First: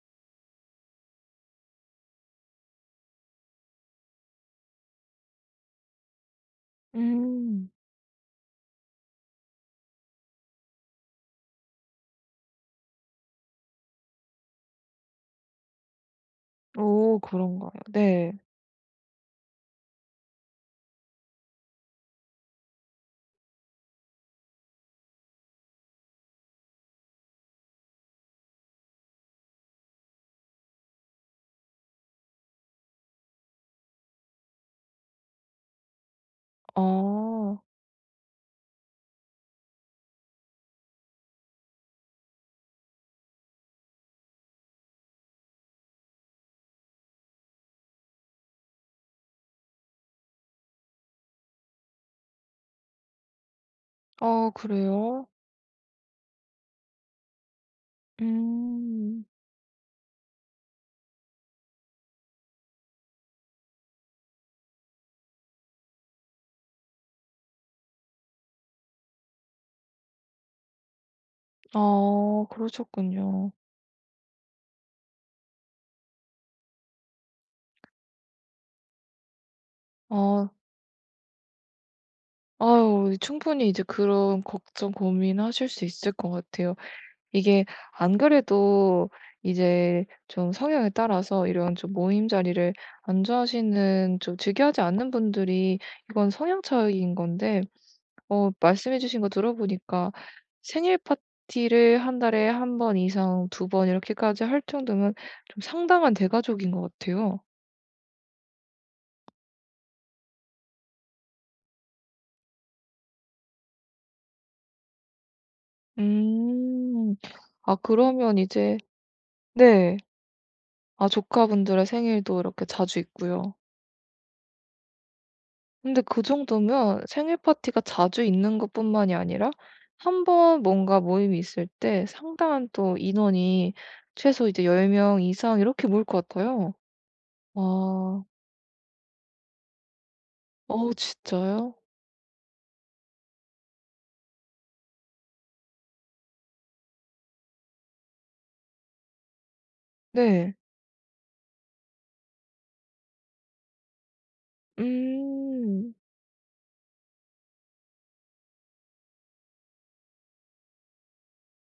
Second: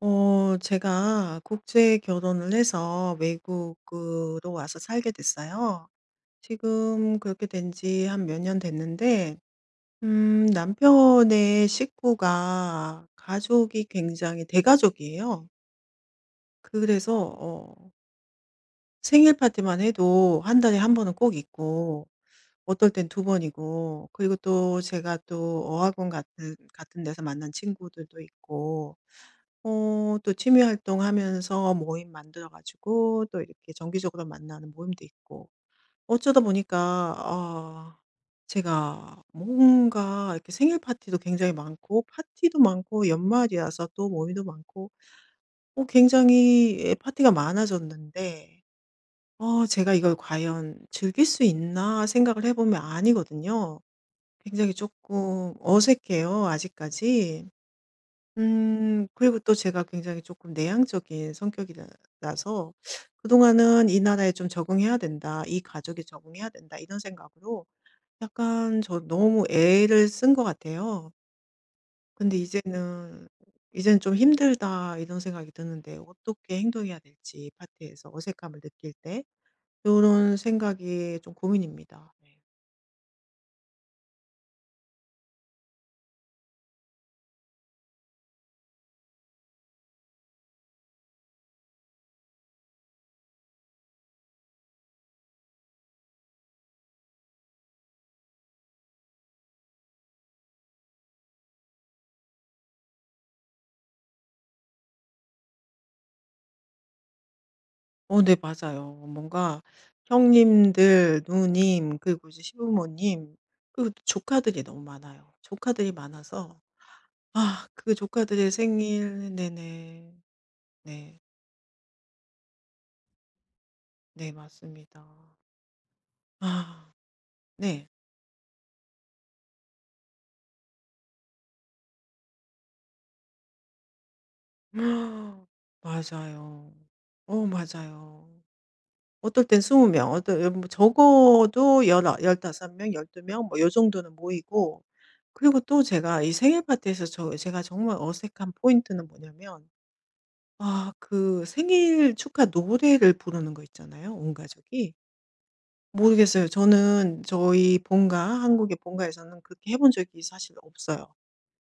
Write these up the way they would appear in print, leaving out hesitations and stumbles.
제가 국제 결혼을 해서 외국으로 와서 살게 됐어요. 지금 그렇게 음. 된 지 한 몇 년 됐는데 남편의 식구가 가족이 굉장히 대가족이에요. 그래서 오 그런가요? 네. 생일 파티만 해도 한 달에 한 번은 꼭 있고 어떨 땐 두 번이고, 그리고 또 제가 또 어학원 같은 데서 만난 친구들도 있고 또 취미 활동하면서 모임 만들어 가지고 또 이렇게 정기적으로 만나는 모임도 있고, 어쩌다 보니까 아. 제가 뭔가 이렇게 생일 파티도 굉장히 많고 파티도 많고 연말이라서 또 모임도 많고 굉장히, 예, 파티가 많아졌는데 제가 이걸 '과연 즐길 수 있나?' 생각을 해 보면 아니거든요. 아 굉장히 그래요? 조금 어색해요, 아직까지. 음. 그리고 또 제가 굉장히 조금 내향적인 성격이라 서 그동안은 '이 나라에 좀 적응해야 된다. 이 가족에 적응해야 된다.' 이런 생각으로 약간 저 너무 애를 쓴 것 같아요. 근데 아 이제는 그러셨군요. '이제는 좀 힘들다.' 이런 생각이 드는데 어떻게 행동해야 될지, 파티에서 어색함을 느낄 때 이런 아. 생각이 좀 고민입니다. 네. 아유 충분히 이제 그런 걱정 고민하실 수 있을 것 같아요. 이게, 안 그래도 이제 좀 성향에 따라서 이런 좀 모임 자리를 안 좋아하시는 좀 즐겨하지 않는 분들이 이건 성향 차이인 건데 말씀해 주신 거 들어보니까 생일 파티를 한 달에 한 번 이상 두 번 이렇게까지 할 정도면 좀 상당한 대가족인 것 같아요. 네, 맞아요. 뭔가 형님들, 누님, 그리고 이제 시부모님, 그리고 또 조카들이 너무 많아요. 조카들이 많아서 음. 아, 아 그 그러면 조카들의 이제 생일. 네. 네네. 아 네. 조카분들의 생일도 이렇게 자주 있고요. 네, 맞습니다. 근데 그 아, 정도면 생일 파티가 네. 자주 있는 것뿐만이 아니라 한 번 뭔가 모임이 있을 때 상당한 또 인원이 최소 이제 10명 이상 이렇게 모일 것 맞아요. 같아요. 아. 맞아요. 어떨 땐 20명 명, 어떨, 예, 뭐 어 진짜요? 적어도 열아 15명 명, 12명 뭐 요 정도는 모이고. 그리고 또 제가 이 생일 파티에서 제가 정말 어색한 포인트는 뭐냐면 네. 아, 그 생일 축하 노래를 부르는 거 있잖아요, 온 가족이. 음. 모르겠어요. 저는 저희 본가, 한국의 본가에서는 그렇게 해본 적이 사실 없어요.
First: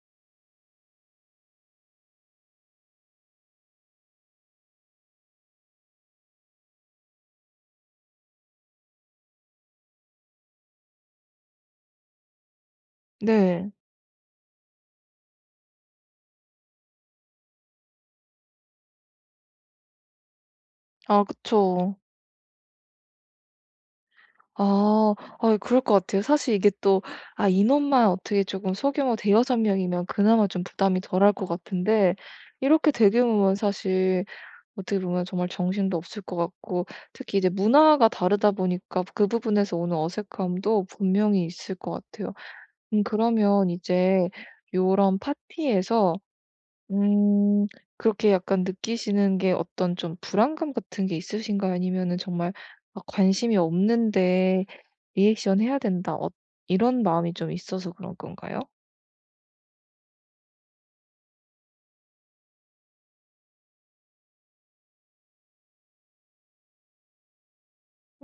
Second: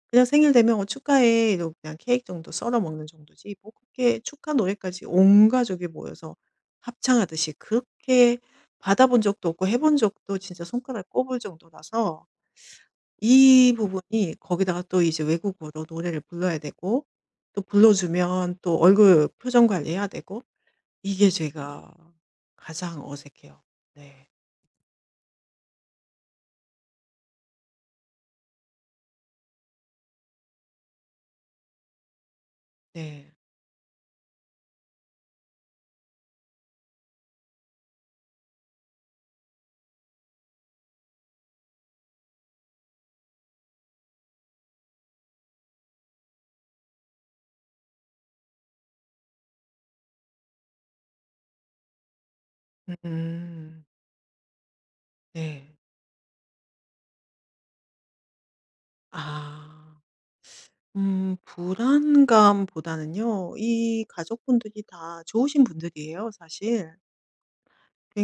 그냥 생일 되면 "어, 축하해." 이러고 그냥 케이크 정도 썰어 먹는 정도지, 뭐 그렇게 축하 노래까지 온 가족이 모여서 합창하듯이, 그렇게 받아 본 적도 없고 해본 적도 진짜 손가락 꼽을 정도라서, 네. 이 부분이, 거기다가 또 이제 외국어로 노래를 불러야 되고 또 불러주면 또 얼굴 표정 관리해야 되고 아 이게 제가 그쵸. 가장 어색해요. 네. 아. 아 그럴 것 같아요. 사실 이게 또 아 인원만 어떻게 조금 소규모 대여섯 명이면 그나마 좀 부담이 덜할 것 같은데 이렇게 네. 대규모면 사실 어떻게 보면 정말 정신도 없을 것 같고 특히 이제 문화가 다르다 보니까 그 부분에서 오는 어색함도 분명히 있을 것 같아요. 그러면 이제 요런 파티에서 음. 그렇게 약간 느끼시는 게 어떤 좀 불안감 같은 게 있으신가요? 아니면은 정말 '아 관심이 음. 없는데 리액션 네. 해야 된다.' 이런 마음이 좀 있어서 그런 건가요? 아. 불안감보다는요. 이 가족분들이 다 좋으신 분들이에요, 사실.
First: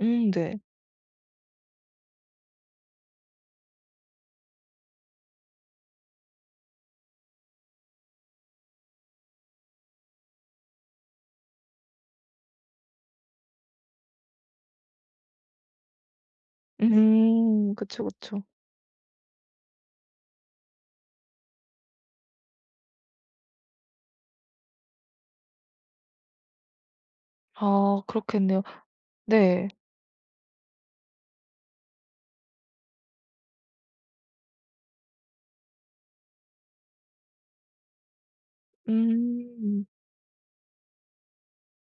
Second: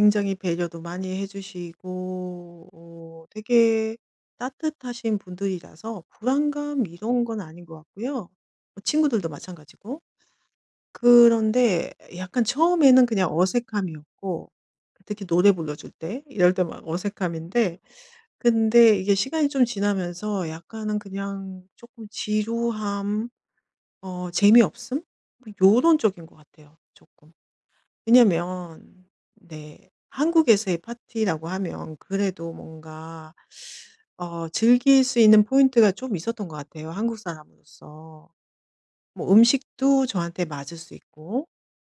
네. 배려도 많이 해 주시고 되게 따뜻하신 분들이라서 불안감 이런 건 아닌 것 같고요. 친구들도 마찬가지고. 그런데 약간 처음에는 그냥 어색함이었고, 특히 노래 불러줄 때 이럴 때 막 음. 어색함인데, 그쵸, 그쵸. 근데 이게 시간이 좀 지나면서 약간은 그냥 조금 지루함, 재미없음, 뭐 요런 쪽인 것 같아요, 조금. 아 그렇겠네요. 왜냐면 네. 네, 한국에서의 파티라고 하면 그래도 뭔가 즐길 수 있는 포인트가 좀 있었던 것 같아요, 한국 사람으로서. 뭐 음. 음식도 저한테 맞을 수 있고,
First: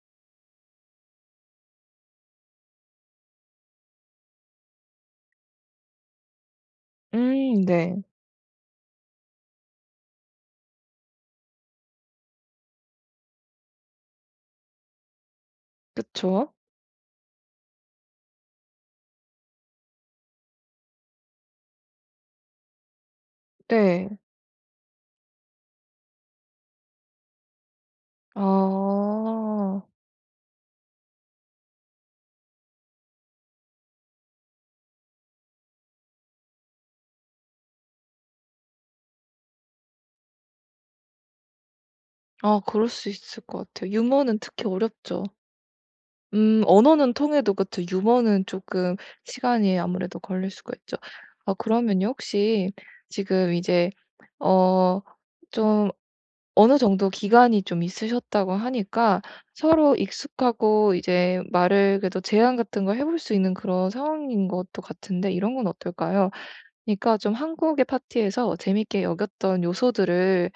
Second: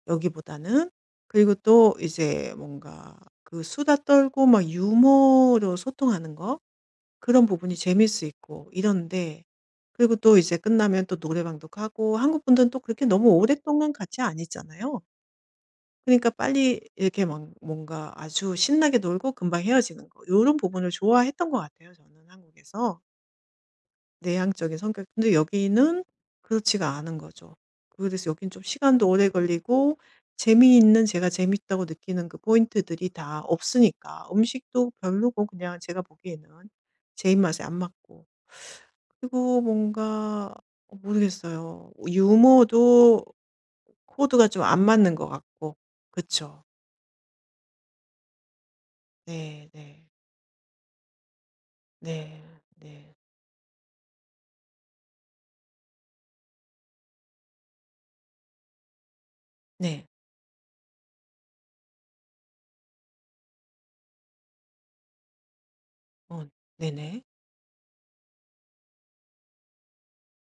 여기보다는. 그리고 또 이제 뭔가 그 수다 떨고 막 유머로 소통하는 거, 그런 부분이 재 네. 미있 있고 이런데, 그리고 또 이제 끝나면 또 노래방도 가고. 한국 분들은 또 그렇게 너무 오랫동안 같이 안 있잖아요. 그러니까 그쵸. 빨리 이렇게 막 뭔가 아주 신나게 놀고 금방 헤어지는 거, 이런 부분을 좋아했던 것 같아요, 저는 한국에서. 네. 내향적인 성격. 근데 여기는 그렇지가 않은 거죠. 그래서 여긴 좀 시간도 오래 아. 걸리고 재미있는, 제가 재밌다고 느끼는 그 포인트들이 다 없으니까, 음식도 별로고, 그냥 제가 보기에는 제 입맛에 안 맞고, 그리고 뭔가 모르겠어요. 아 그럴 수 유머도 있을 것 같아요. 유머는 코드가 좀 특히 안 맞는 어렵죠. 것 같고. 그쵸. 언어는 통해도 그쵸. 유머는 조금 네, 시간이 네, 아무래도 걸릴 수가 있죠. 아 그러면요 네, 혹시 네, 지금 이제 어 좀 어느 정도 기간이 좀 있으셨다고 하니까 서로 네, 익숙하고 이제 말을 그래도 제안 같은 걸 해볼 수 있는 그런 상황인 것도 같은데 이런 건 어떨까요? 어, 그러니까 네네. 좀 한국의 파티에서 재밌게 여겼던 요소들을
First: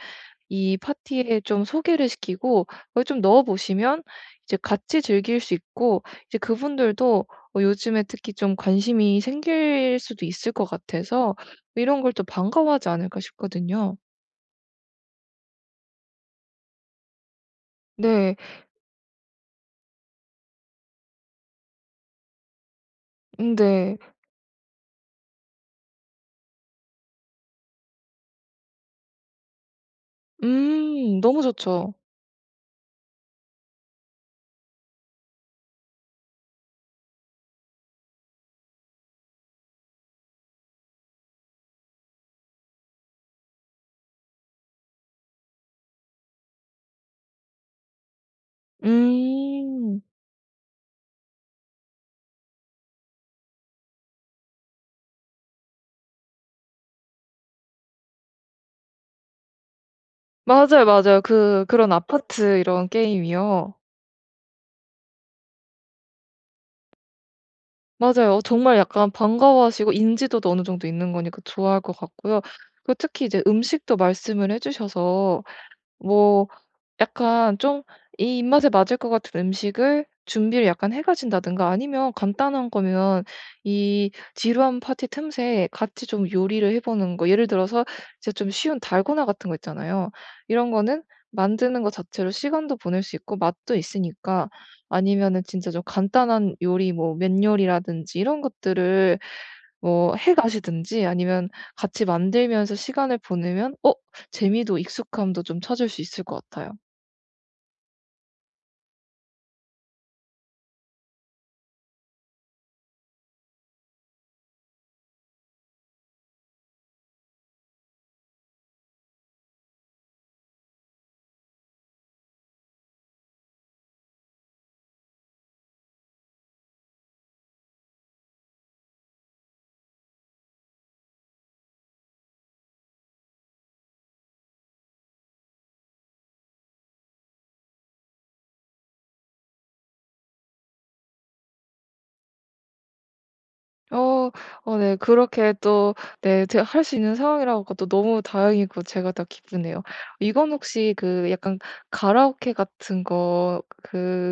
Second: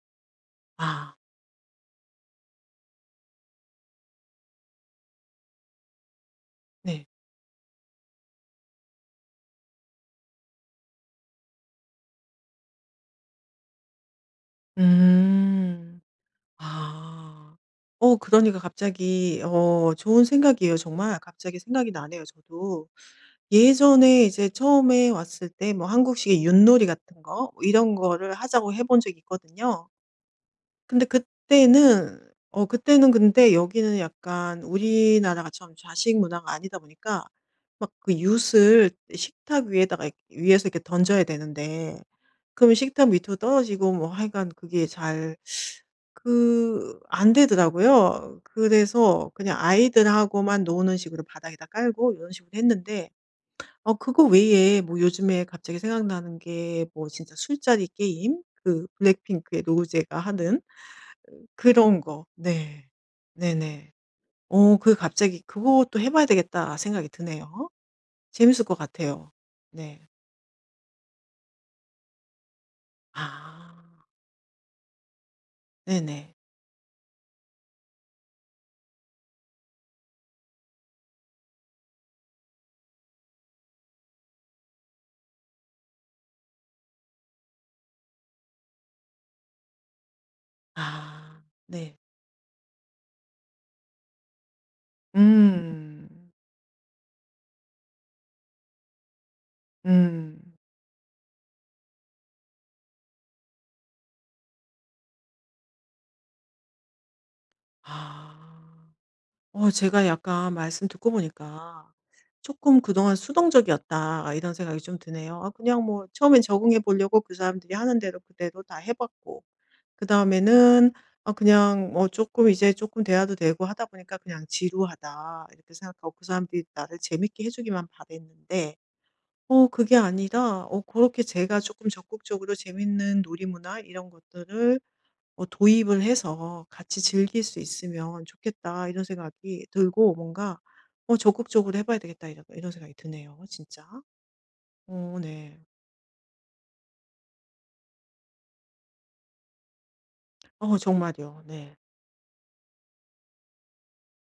이 아, 파티에 좀 소개를 시키고 거기 좀 넣어 보시면 이제 같이 즐길 수 있고 이제 네, 그분들도 요즘에 특히 좀 관심이 생길 수도 있을 것 같아서 이런 걸 또 반가워하지 않을까 싶거든요. 음. 아. 네. 그러니까 갑자기, 좋은 생각이에요, 정말. 갑자기 생각이 나네요, 저도. 네. 예전에 이제 처음에 왔을 때 뭐 한국식의 윷놀이 같은 거, 뭐 이런 거를 하자고 해본 적이 있거든요. 근데 너무 좋죠. 그때는 어 그때는 근데 여기는 약간 우리나라처럼 좌식 문화가 아니다 보니까 막 그 윷을 식탁 위에다가 이렇게- 위에서 이렇게 던져야 되는데, 그럼 식탁 밑으로 떨어지고, 뭐 하여간 그게 잘 그 안 되더라고요. 그래서 그냥 음. 아이들하고만 노는 식으로 바닥에다 깔고 이런 식으로 했는데, 그거 외에 뭐 요즘에 갑자기 생각나는 게 뭐 진짜 술자리 게임, 그 블랙핑크의 로제가 하는 맞아요, 맞아요. 그런 그런 거. 아파트 네. 이런 게임이요. 네네. 갑자기 '그것도 해 봐야 되겠다.' 생각이 드네요. 맞아요. 재밌을 것 정말 약간 같아요. 반가워하시고 네. 인지도도 어느 정도 있는 거니까 좋아할 것 같고요. 그리고 특히 이제 음식도 아. 말씀을 해 주셔서 네네. 뭐 약간 좀 이 입맛에 맞을 것 같은 음식을 준비를 약간 해 가신다든가 아니면 간단한 거면 이 지루한 파티 틈새에 같이 좀 요리를 해 보는 거 예를 들어서 진짜 좀 쉬운 달고나 같은 거 있잖아요. 이런 거는 아. 만드는 거 네. 자체로 시간도 보낼 수 있고 맛도 있으니까 아니면은 진짜 좀 음. 간단한 요리 뭐 면 요리라든지 이런 것들을 뭐 해 음. 가시든지 아니면 같이 만들면서 시간을 보내면 재미도 익숙함도 좀 찾을 수 있을 것 같아요. 아. 제가 약간 말씀 듣고 보니까 '조금 그동안 수동적이었다.' 이런 생각이 좀 드네요. 아, 그냥 뭐 처음엔 적응해 보려고 그 사람들이 하는 대로 그대로 다 해 봤고, 그다음에는 아 그냥 어 조금 이제 조금 대화도 되고 하다 보니까 그냥 '지루하다.' 이렇게 생각하고 그 사람들이 나를 재밌게 해 주기만 바랬는데, 그게 아니라 그렇게 제가 조금 적극적으로 재밌는 놀이문화 이런 것들을 도입을 해서 '같이 즐길 수 있으면 좋겠다.' 이런 생각이 들고, 뭔가 적극적으로 해 봐야 되겠다.' 이런 생각이 드네요, 진짜. 어. 어 네. 어 그렇게 네. 또 네 제가 할 수 있는 상황이라서 또 너무 다행이고 제가 더 기쁘네요. 이건 어 혹시 그 정말요. 약간 네. 가라오케 같은 거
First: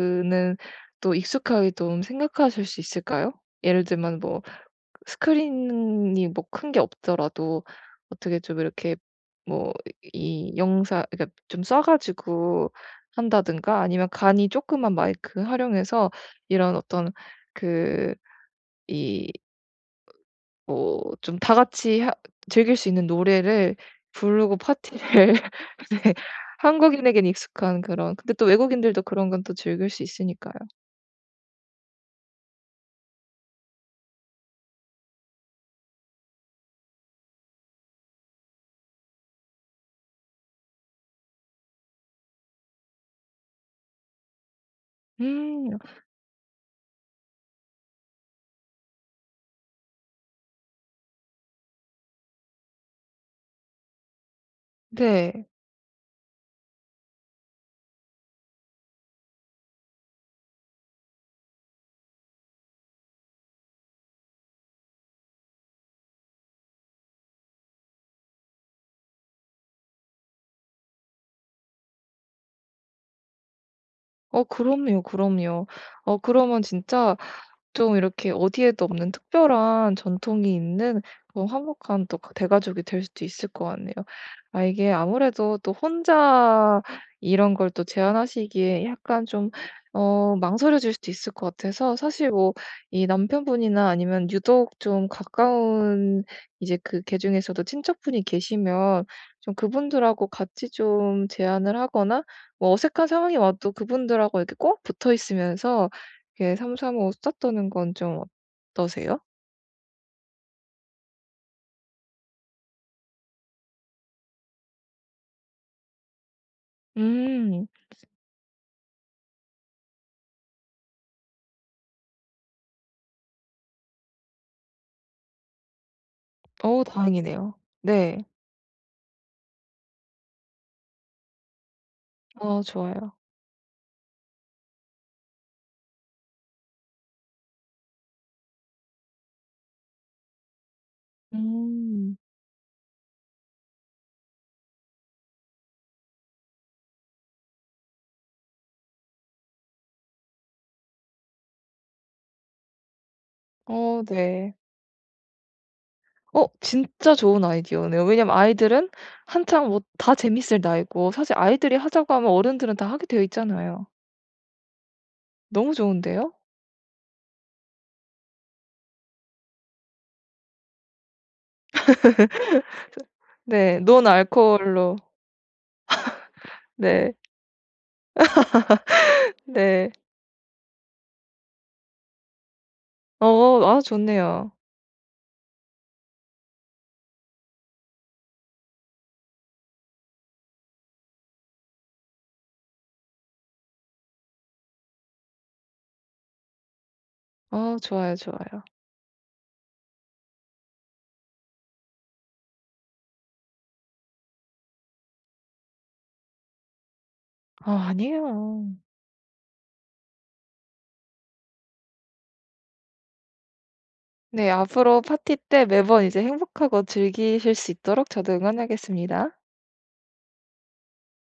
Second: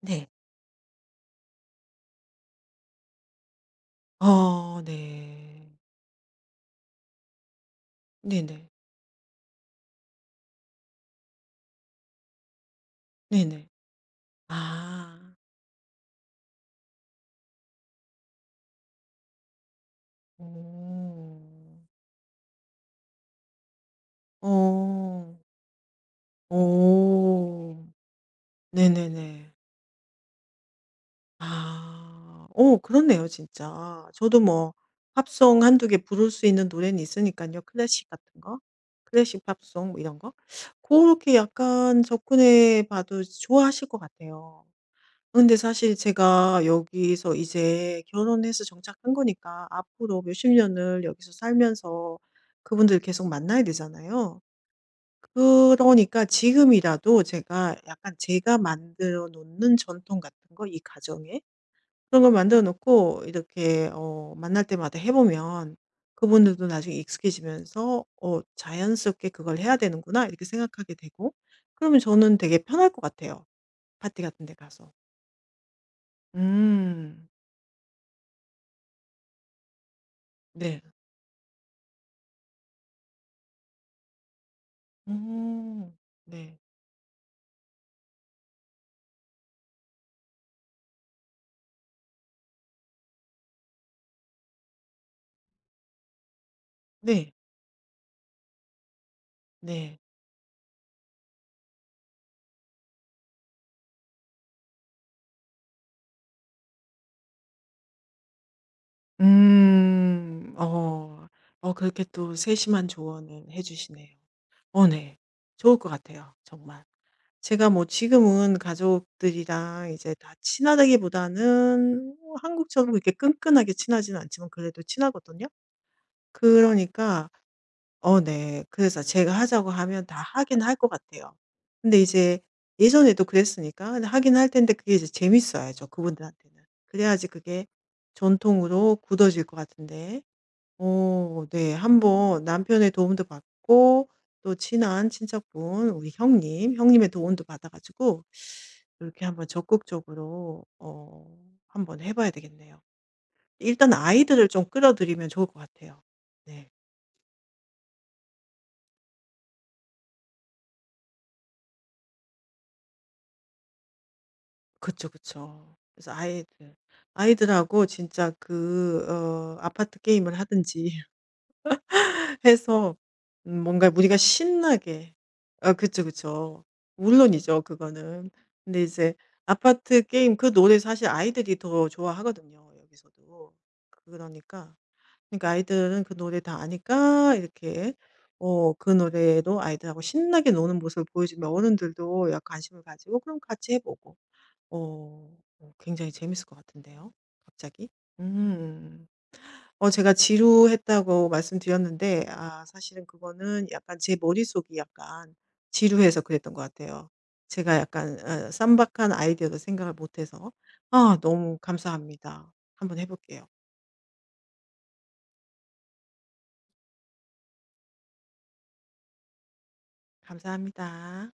네. 또 익숙하게 좀 생각하실 수 있을까요? 예를 들면 뭐 어 네. 스크린이 뭐 큰 게 없더라도 어떻게 좀 네네. 이렇게 뭐 이 영상 그러니까 좀 싸 가지고 네네. 한다든가 아니면 간이 조그만 아. 마이크 활용해서 이런 어떤 그 이 뭐 오, 좀 다 같이 하 즐길 수 있는 노래를 부르고 파티를 어. 네. 한국인에겐 익숙한 오, 그런 근데 또 외국인들도 그런 건 네네네. 또 즐길 수 있으니까요. 아. 그렇네요, 진짜. 저도 뭐 팝송 한두 개 부를 수 있는 노래는 있으니깐요. 클래식 같은 거. 클래식 팝송 뭐 이런 거. 고렇게 약간 접근해 봐도 좋아하실 것 같아요. 근데 음. 사실 제가 여기서 이제 결혼해서 정착한 거니까 앞으로 몇십 년을 여기서 살면서 그분들 계속 만나야 되잖아요. 네. 그러니까 지금이라도 제가 만들어 놓는 전통 같은 거, 이 가정에 그런 걸 만들어 놓고 이렇게 만날 때마다 해 보면 그분들도 나중에 익숙해지면서 '어 자연스럽게 그걸 해야 되는구나.' 이렇게 생각하게 되고, 그러면 저는 되게 편할 것 같아요, 파티 같은 어 데 가서. 그럼요, 그럼요. 어 그러면 진짜 음. 좀 이렇게 어디에도 없는 특별한 전통이 네. 있는 그런 화목한 또 그 대가족이 될 수도 있을 것 같네요. 아 이게 아무래도 또 음. 네. 혼자 이런 걸 또 제안하시기에 약간 좀 망설여질 수도 있을 것 같아서 사실 뭐 이 남편분이나 아니면 유독 좀 가까운 이제 그 네. 계중에서도 친척분이 계시면 좀 네. 그분들하고 같이 좀 제안을 하거나 뭐 어색한 상황이 와도 그분들하고 이렇게 꼭 붙어 있으면서 이렇게 3-3-5 쓰다떠는 건 좀 어떠세요? 음. 어. 그렇게 또 세심한 조언을 해 주시네요. 어 네. 좋을 것 같아요, 정말. 음. 제가 뭐 지금은 가족들이랑 이제 다 친하다기보다는 뭐 한국처럼 그렇게 끈끈하게 친하지는 않지만 그래도 친하거든요. 어 그러니까 다행이네요. 네. 어 네. 그래서 제가 하자고 하면 다 하긴 할 것 같아요. 근데 이제 아 좋아요. 예전에도 그랬으니까. 근데 하긴 할 텐데, 그게 이제 재밌어야죠, 그분들한테는. 그래야지 그게 전통으로 굳어질 것 같은데. 어 네. 음. 한번 남편의 도움도 받고 또 친한 친척분, 우리 형님, 형님의 도움도 받아 가지고 이렇게 한번 적극적으로 한번 해 봐야 되겠네요. 일단 어 아이들을 네. 좀 끌어들이면 좋을 것 같아요. 어 네. 진짜 좋은 아이디어네요. 왜냐면 아이들은 한창 뭐 다 재밌을 나이고 사실 아이들이 하자고 하면 어른들은 다 하게 되어 있잖아요. 그쵸, 너무 그쵸. 그래서 좋은데요? 아이들하고 진짜 그 아파트 게임을 하든지 해서 네. 뭔가 논 우리가 알코올로. 신나게 아 그쵸, 그쵸. 네. 물론이죠, 그거는. 근데 이제 네. 아파트 게임 그 노래 사실 아이들이 더 좋아하거든요, 여기서도. 아 좋네요. 그러니까 그러니까 아이들은 그 노래 다 아니까 이렇게 그 노래로 아이들하고 신나게 노는 모습을 보여주면 어른들도 약 관심을 가지고 그럼 같이 해 보고. 어 어 굉장히 재밌을 것 같은데요, 아 갑자기. 좋아요, 좋아요. 음. 제가 지루했다고 말씀드렸는데 아 사실은 그거는 약간 제 머릿속이 약간 지루해서 그랬던 것 같아요. 제가 아 약간 아니에요. 쌈박한 아이디어도 생각을 못 해서. 아 너무 감사합니다. 한번 해 볼게요. 네. 앞으로 파티 때 매번 이제 행복하고 즐기실 수 있도록 저도 응원하겠습니다. 감사합니다.